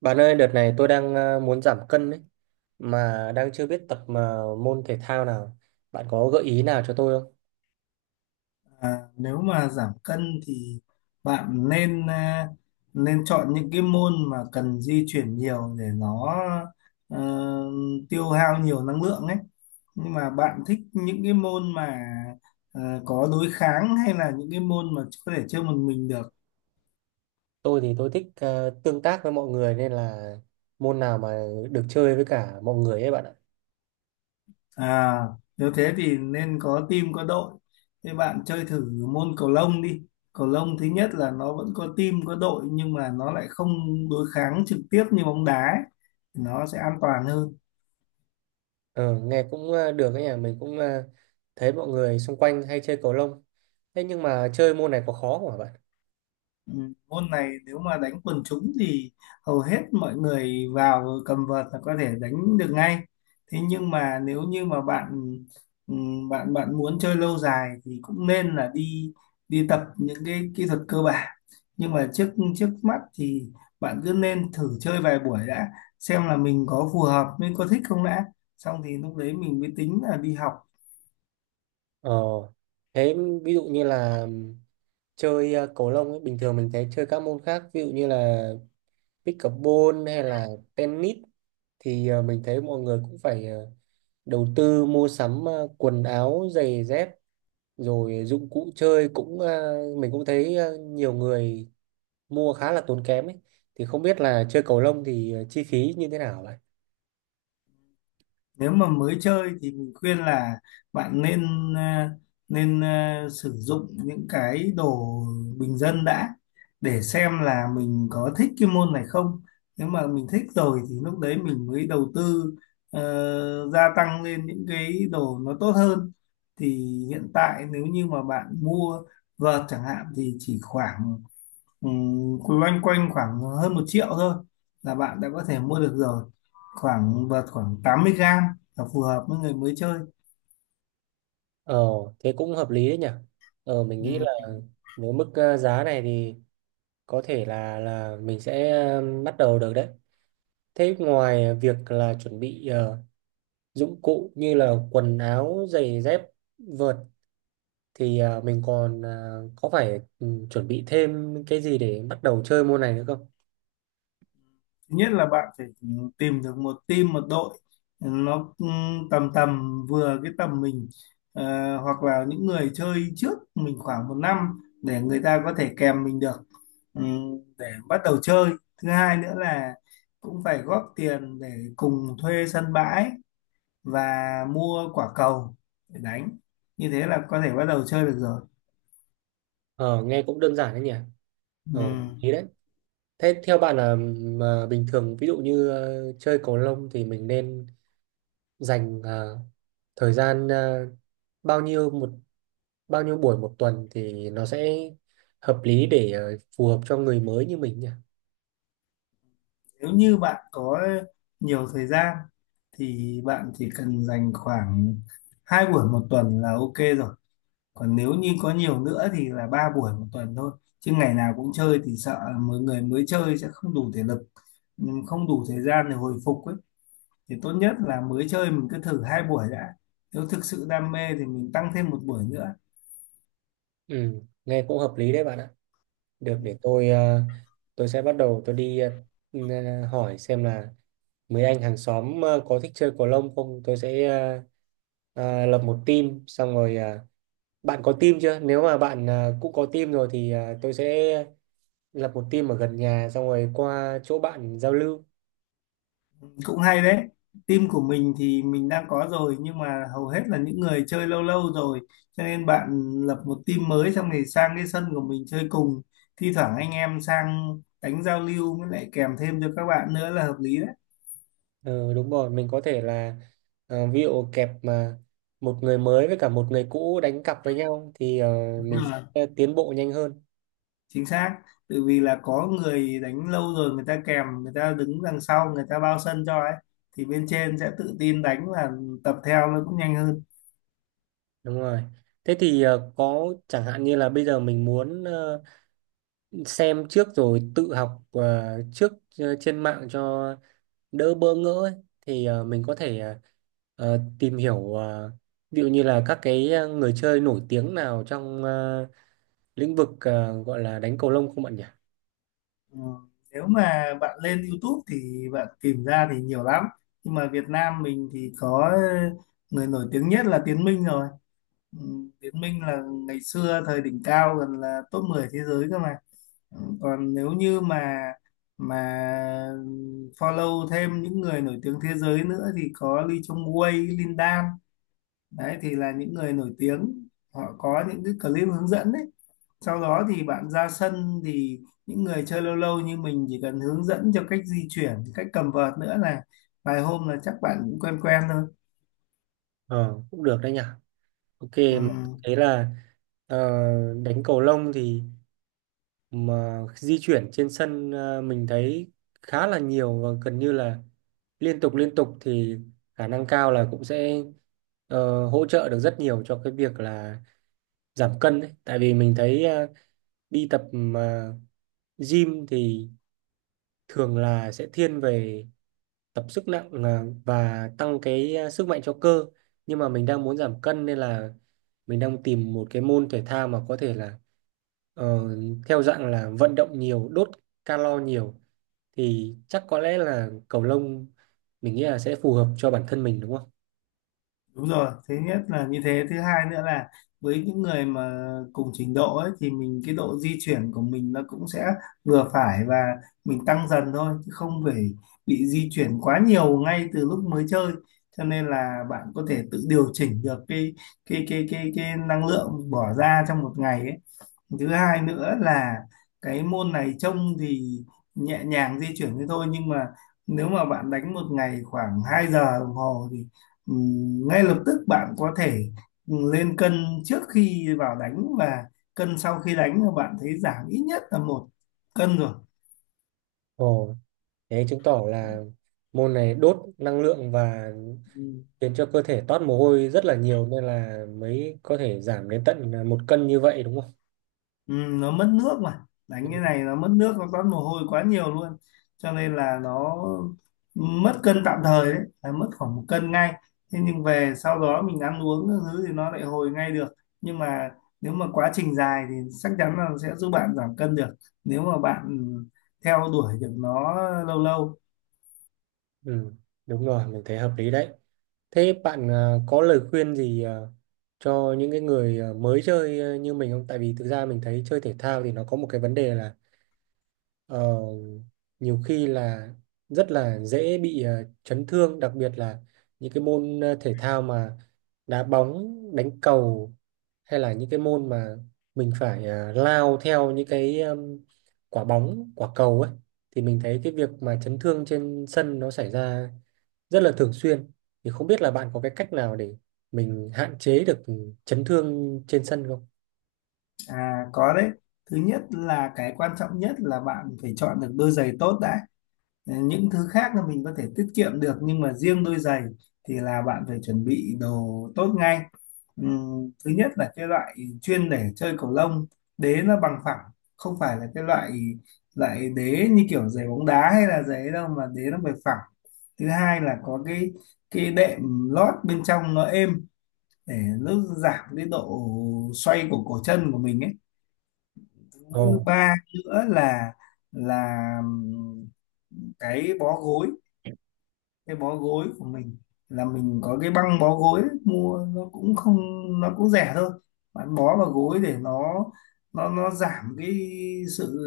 Bạn ơi, đợt này tôi đang muốn giảm cân ấy, mà đang chưa biết tập mà môn thể thao nào. Bạn có gợi ý nào cho tôi không? À, nếu mà giảm cân thì bạn nên chọn những cái môn mà cần di chuyển nhiều để nó ờ, tiêu hao nhiều năng lượng ấy. Nhưng mà bạn thích những cái môn mà có đối kháng hay là những cái môn mà có thể chơi một mình được? Tôi thì tôi thích tương tác với mọi người nên là môn nào mà được chơi với cả mọi người ấy bạn ạ. À, nếu thế thì nên có team có đội. Thế bạn chơi thử môn cầu lông đi. Cầu lông thứ nhất là nó vẫn có team có đội nhưng mà nó lại không đối kháng trực tiếp như bóng đá ấy. Nó sẽ an toàn hơn. Ờ, nghe cũng được ấy nhỉ, mình cũng thấy mọi người xung quanh hay chơi cầu lông. Thế nhưng mà chơi môn này có khó không hả bạn? Ừ, môn này nếu mà đánh quần chúng thì hầu hết mọi người vào cầm vợt là có thể đánh được ngay. Thế nhưng mà nếu như mà bạn ừ, bạn bạn muốn chơi lâu dài thì cũng nên là đi đi tập những cái kỹ thuật cơ bản. Nhưng mà trước trước mắt thì bạn cứ nên thử chơi vài buổi đã xem là mình có phù hợp mình có thích không đã. Xong thì lúc đấy mình mới tính là đi học. Ờ, thế ví dụ như là chơi cầu lông ấy, bình thường mình thấy chơi các môn khác, ví dụ như là pickleball hay là tennis thì mình thấy mọi người cũng phải đầu tư mua sắm quần áo, giày dép rồi dụng cụ chơi cũng mình cũng thấy nhiều người mua khá là tốn kém ấy. Thì không biết là chơi cầu lông thì chi phí như thế nào vậy? Nếu mà mới chơi thì mình khuyên là bạn nên ờ, nên ờ, sử dụng những cái đồ bình dân đã để xem là mình có thích cái môn này không. Nếu mà mình thích rồi thì lúc đấy mình mới đầu tư, gia tăng lên những cái đồ nó tốt hơn. Thì hiện tại nếu như mà bạn mua vợt chẳng hạn thì chỉ khoảng loanh quanh khoảng hơn 1 triệu thôi là bạn đã có thể mua được rồi. Khoảng vợt khoảng 80 gram là phù hợp với người mới chơi. Ờ, thế cũng hợp lý đấy nhỉ. Ờ, mình nghĩ Ừm, là với mức giá này thì có thể là mình sẽ bắt đầu được đấy. Thế ngoài việc là chuẩn bị dụng cụ như là quần áo, giày dép, vợt thì mình còn có phải chuẩn bị thêm cái gì để bắt đầu chơi môn này nữa không? Thứ nhất là bạn phải tìm được một team một đội nó tầm tầm vừa cái tầm mình. Ờ, hoặc là những người chơi trước mình khoảng một năm để người ta có thể kèm mình được, ừm, để bắt đầu chơi. Thứ hai nữa là cũng phải góp tiền để cùng thuê sân bãi và mua quả cầu để đánh, như thế là có thể bắt đầu chơi được rồi. Ờ, nghe cũng đơn giản đấy nhỉ? Ừ. Ờ, ý đấy. Thế theo bạn là mà bình thường ví dụ như chơi cầu lông thì mình nên dành thời gian bao nhiêu một bao nhiêu buổi một tuần thì nó sẽ hợp lý để phù hợp cho người mới như mình nhỉ? Nếu như bạn có nhiều thời gian thì bạn chỉ cần dành khoảng hai buổi một tuần là ok rồi. Còn nếu như có nhiều nữa thì là ba buổi một tuần thôi, chứ ngày nào cũng chơi thì sợ mọi người mới chơi sẽ không đủ thể lực, không đủ thời gian để hồi phục ấy. Thì tốt nhất là mới chơi mình cứ thử hai buổi đã, nếu thực sự đam mê thì mình tăng thêm một buổi nữa. Ừ, nghe cũng hợp lý đấy bạn ạ. Được, Ừ. để tôi sẽ bắt đầu tôi đi hỏi xem là mấy anh hàng xóm có thích chơi cầu lông không, tôi sẽ lập một team xong rồi bạn có team chưa, nếu mà bạn cũng có team rồi thì tôi sẽ lập một team ở gần nhà xong rồi qua chỗ bạn giao lưu. Cũng hay đấy. Team của mình thì mình đang có rồi, nhưng mà hầu hết là những người chơi lâu lâu rồi, cho nên bạn lập một team mới xong thì sang cái sân của mình chơi cùng. Thi thoảng anh em sang đánh giao lưu với lại kèm thêm cho các bạn nữa là hợp lý đấy. Ừ, đúng rồi, mình có thể là ví dụ kẹp mà một người mới với cả một người cũ đánh cặp với nhau thì mình Đúng rồi, sẽ tiến bộ nhanh hơn. chính xác. Tự vì là có người đánh lâu rồi, người ta kèm, người ta đứng đằng sau người ta bao sân cho ấy, thì bên trên sẽ tự tin đánh và tập theo nó cũng nhanh hơn. Đúng rồi. Thế thì có chẳng hạn như là bây giờ mình muốn xem trước rồi tự học trước trên mạng cho đỡ bỡ ngỡ ấy. Thì mình có thể tìm hiểu ví dụ như là các cái người chơi nổi tiếng nào trong lĩnh vực gọi là đánh cầu lông không bạn nhỉ? Ờ, nếu mà bạn lên YouTube thì bạn tìm ra thì nhiều lắm. Nhưng mà Việt Nam mình thì có người nổi tiếng nhất là Tiến Minh rồi. Ừ, Tiến Minh là ngày xưa thời đỉnh cao gần là top 10 thế giới cơ mà. Ừ, còn nếu như mà follow thêm những người nổi tiếng thế giới nữa thì có Lee Chong Wei, Lin Dan. Đấy thì là những người nổi tiếng. Họ có những cái clip hướng dẫn đấy, sau đó thì bạn ra sân thì những người chơi lâu lâu như mình chỉ cần hướng dẫn cho cách di chuyển, cách cầm vợt nữa là vài hôm là chắc bạn cũng quen quen thôi. Ờ, cũng được đấy nhỉ. Ok, Ừ, mà thế là ờ, đánh cầu lông thì mà di chuyển trên sân mình thấy khá là nhiều và gần như là liên tục liên tục, thì khả năng cao là cũng sẽ hỗ trợ được rất nhiều cho cái việc là giảm cân đấy. Tại vì mình thấy đi tập mà gym thì thường là sẽ thiên về tập sức nặng là và tăng cái sức mạnh cho cơ, nhưng mà mình đang muốn giảm cân nên là mình đang tìm một cái môn thể thao mà có thể là ờ, theo dạng là vận động nhiều, đốt calo nhiều, thì chắc có lẽ là cầu lông mình nghĩ là sẽ phù hợp cho bản thân mình, đúng không? đúng rồi, thứ nhất là như thế, thứ hai nữa là với những người mà cùng trình độ ấy thì mình cái độ di chuyển của mình nó cũng sẽ vừa phải, và mình tăng dần thôi chứ không phải bị di chuyển quá nhiều ngay từ lúc mới chơi. Cho nên là bạn có thể tự điều chỉnh được cái năng lượng bỏ ra trong một ngày ấy. Thứ hai nữa là cái môn này trông thì nhẹ nhàng di chuyển thế thôi, nhưng mà nếu mà bạn đánh một ngày khoảng 2 giờ đồng hồ thì ngay lập tức bạn có thể lên cân trước khi vào đánh, và cân sau khi đánh là bạn thấy giảm ít nhất là 1 cân rồi. Ồ, thế chứng tỏ là môn này đốt năng lượng và Ừ, khiến cho cơ thể toát mồ hôi rất là nhiều nên là mới có thể giảm đến tận một cân như vậy, đúng ừ, nó mất nước mà. Đánh cái này không? nó mất nước, nó toát mồ hôi quá nhiều luôn, cho nên là nó mất cân tạm thời đấy là mất khoảng 1 cân ngay. Thế nhưng về sau đó mình ăn uống các thứ thì nó lại hồi ngay được. Nhưng mà nếu mà quá trình dài thì chắc chắn là sẽ giúp bạn giảm cân được, nếu mà bạn theo đuổi được nó lâu lâu. Ừ, đúng rồi, mình thấy hợp lý đấy. Thế bạn có lời khuyên gì cho những cái người mới chơi như mình không? Tại vì thực ra mình thấy chơi thể thao thì nó có một cái vấn đề là Ờ, nhiều khi là rất là dễ bị chấn thương, đặc biệt là những cái môn thể thao mà đá bóng, đánh cầu hay là những cái môn mà mình phải lao theo những cái quả bóng, quả cầu ấy, thì mình thấy cái việc mà chấn thương trên sân nó xảy ra rất là thường xuyên, thì không biết là bạn có cái cách nào để mình hạn chế được chấn thương trên sân không? À, có đấy. Thứ nhất là cái quan trọng nhất là bạn phải chọn được đôi giày tốt đã. Ờ, những thứ khác là mình có thể tiết kiệm được, nhưng mà riêng đôi giày thì là bạn phải chuẩn bị đồ tốt ngay. Thứ nhất là cái loại chuyên để chơi cầu lông, đế nó bằng phẳng, không phải là cái loại loại đế như kiểu giày bóng đá hay là giày ấy đâu, mà đế nó phải phẳng. Thứ hai là có cái đệm lót bên trong nó êm, để nó giảm cái độ xoay của cổ chân của mình ấy. Thứ Ồ. ba nữa là cái bó gối cái bó gối của mình là mình có cái băng bó gối ấy, mua nó cũng không, nó cũng rẻ thôi. Bạn bó vào gối để nó nó giảm cái sự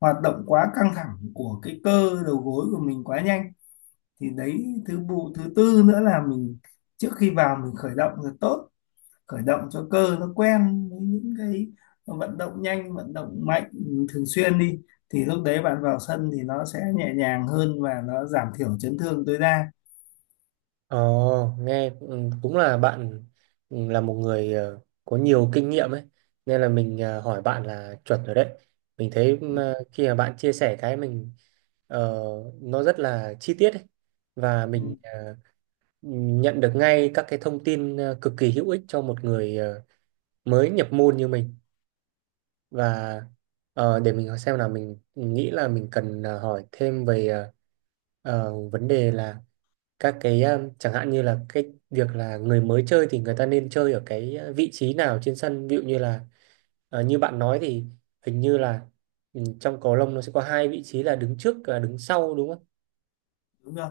hoạt động quá căng thẳng của cái cơ đầu gối của mình quá nhanh. Thì đấy, thứ bộ thứ tư nữa là mình trước khi vào mình khởi động là tốt, khởi động cho cơ nó quen với những cái vận động nhanh vận động mạnh thường xuyên đi, thì lúc đấy bạn vào sân thì nó sẽ nhẹ nhàng hơn và nó giảm thiểu chấn thương tối đa. Ồ, nghe cũng là bạn là một người có nhiều kinh nghiệm ấy, nên là mình hỏi bạn là chuẩn rồi đấy. Mình thấy Ừ, mà khi mà bạn chia sẻ cái mình ờ, nó rất là chi tiết ấy. Và mình ừ, nhận được ngay các cái thông tin cực kỳ hữu ích cho một người mới nhập môn như mình, và để mình xem là mình nghĩ là mình cần hỏi thêm về vấn đề là các cái chẳng hạn như là cái việc là người mới chơi thì người ta nên chơi ở cái vị trí nào trên sân, ví dụ như là như bạn nói thì hình như là trong cầu lông nó sẽ có hai vị trí là đứng trước và đứng sau, đúng không? đúng rồi.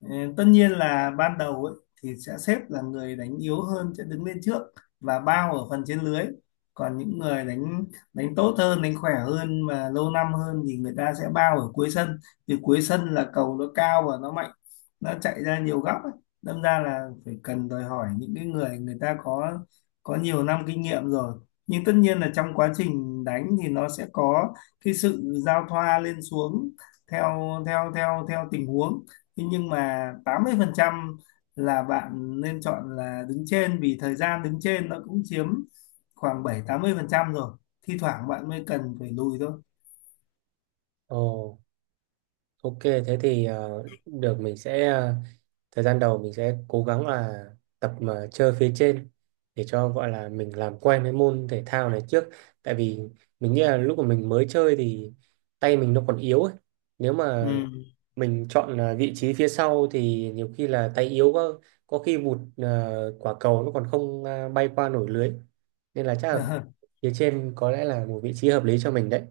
Ừ, tất nhiên là ban đầu ấy, thì sẽ xếp là người đánh yếu hơn sẽ đứng lên trước và bao ở phần trên lưới, còn những người đánh, đánh tốt hơn đánh khỏe hơn và lâu năm hơn thì người ta sẽ bao ở cuối sân, vì cuối sân là cầu nó cao và nó mạnh, nó chạy ra nhiều góc ấy. Đâm ra là phải cần đòi hỏi những cái người, người ta có nhiều năm kinh nghiệm rồi. Nhưng tất nhiên là trong quá trình đánh thì nó sẽ có cái sự giao thoa lên xuống theo theo theo theo tình huống. Thế nhưng mà 80% là bạn nên chọn là đứng trên, vì thời gian đứng trên nó cũng chiếm khoảng 70-80% rồi. Thi thoảng bạn mới cần phải lùi thôi. Ồ, ok thế thì được, mình sẽ thời gian đầu mình sẽ cố gắng là tập mà chơi phía trên để cho gọi là mình làm quen với môn thể thao này trước, tại vì mình nghĩ là lúc mà mình mới chơi thì tay mình nó còn yếu ấy. Nếu mà mình chọn vị trí phía sau thì nhiều khi là tay yếu quá, có khi vụt quả cầu nó còn không bay qua nổi lưới, nên là chắc là Ừ. phía trên có lẽ là một vị trí hợp lý cho mình đấy.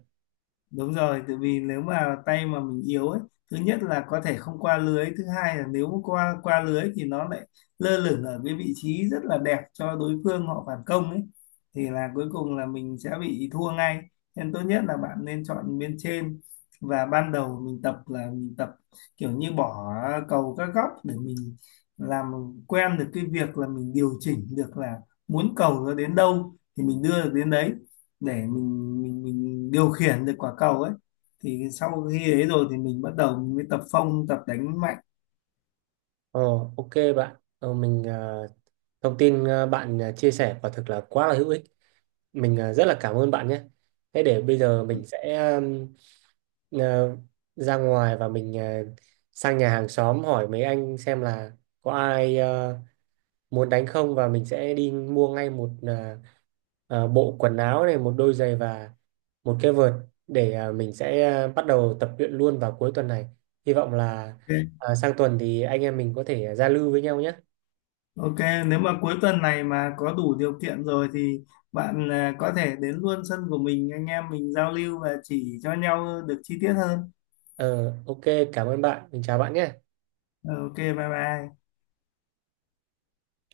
Đúng rồi, tại vì nếu mà tay mà mình yếu ấy, thứ nhất là có thể không qua lưới, thứ hai là nếu mà qua qua lưới thì nó lại lơ lửng ở cái vị trí rất là đẹp cho đối phương họ phản công ấy, thì là cuối cùng là mình sẽ bị thua ngay. Nên tốt nhất là bạn nên chọn bên trên, và ban đầu mình tập là mình tập kiểu như bỏ cầu các góc để mình làm quen được cái việc là mình điều chỉnh được là muốn cầu nó đến đâu thì mình đưa được đến đấy, để mình điều khiển được quả cầu ấy, thì sau khi ấy rồi thì mình bắt đầu mình mới tập phong tập đánh mạnh. ờ ok bạn, mình thông tin bạn chia sẻ quả thực là quá là hữu ích, mình rất là cảm ơn bạn nhé. Thế để bây giờ mình sẽ à, ra ngoài và mình sang nhà hàng xóm hỏi mấy anh xem là có ai muốn đánh không, và mình sẽ đi mua ngay một bộ quần áo này, một đôi giày và một cái vợt để mình sẽ bắt đầu tập luyện luôn vào cuối tuần này, hy vọng là Ok. Sang tuần thì anh em mình có thể giao lưu với nhau nhé. Ok, nếu mà cuối tuần này mà có đủ điều kiện rồi thì bạn có thể đến luôn sân của mình, anh em mình giao lưu và chỉ cho nhau được chi tiết hơn. Ờ ok, cảm ơn bạn, mình chào bạn nhé. Ờ, ok, bye bye.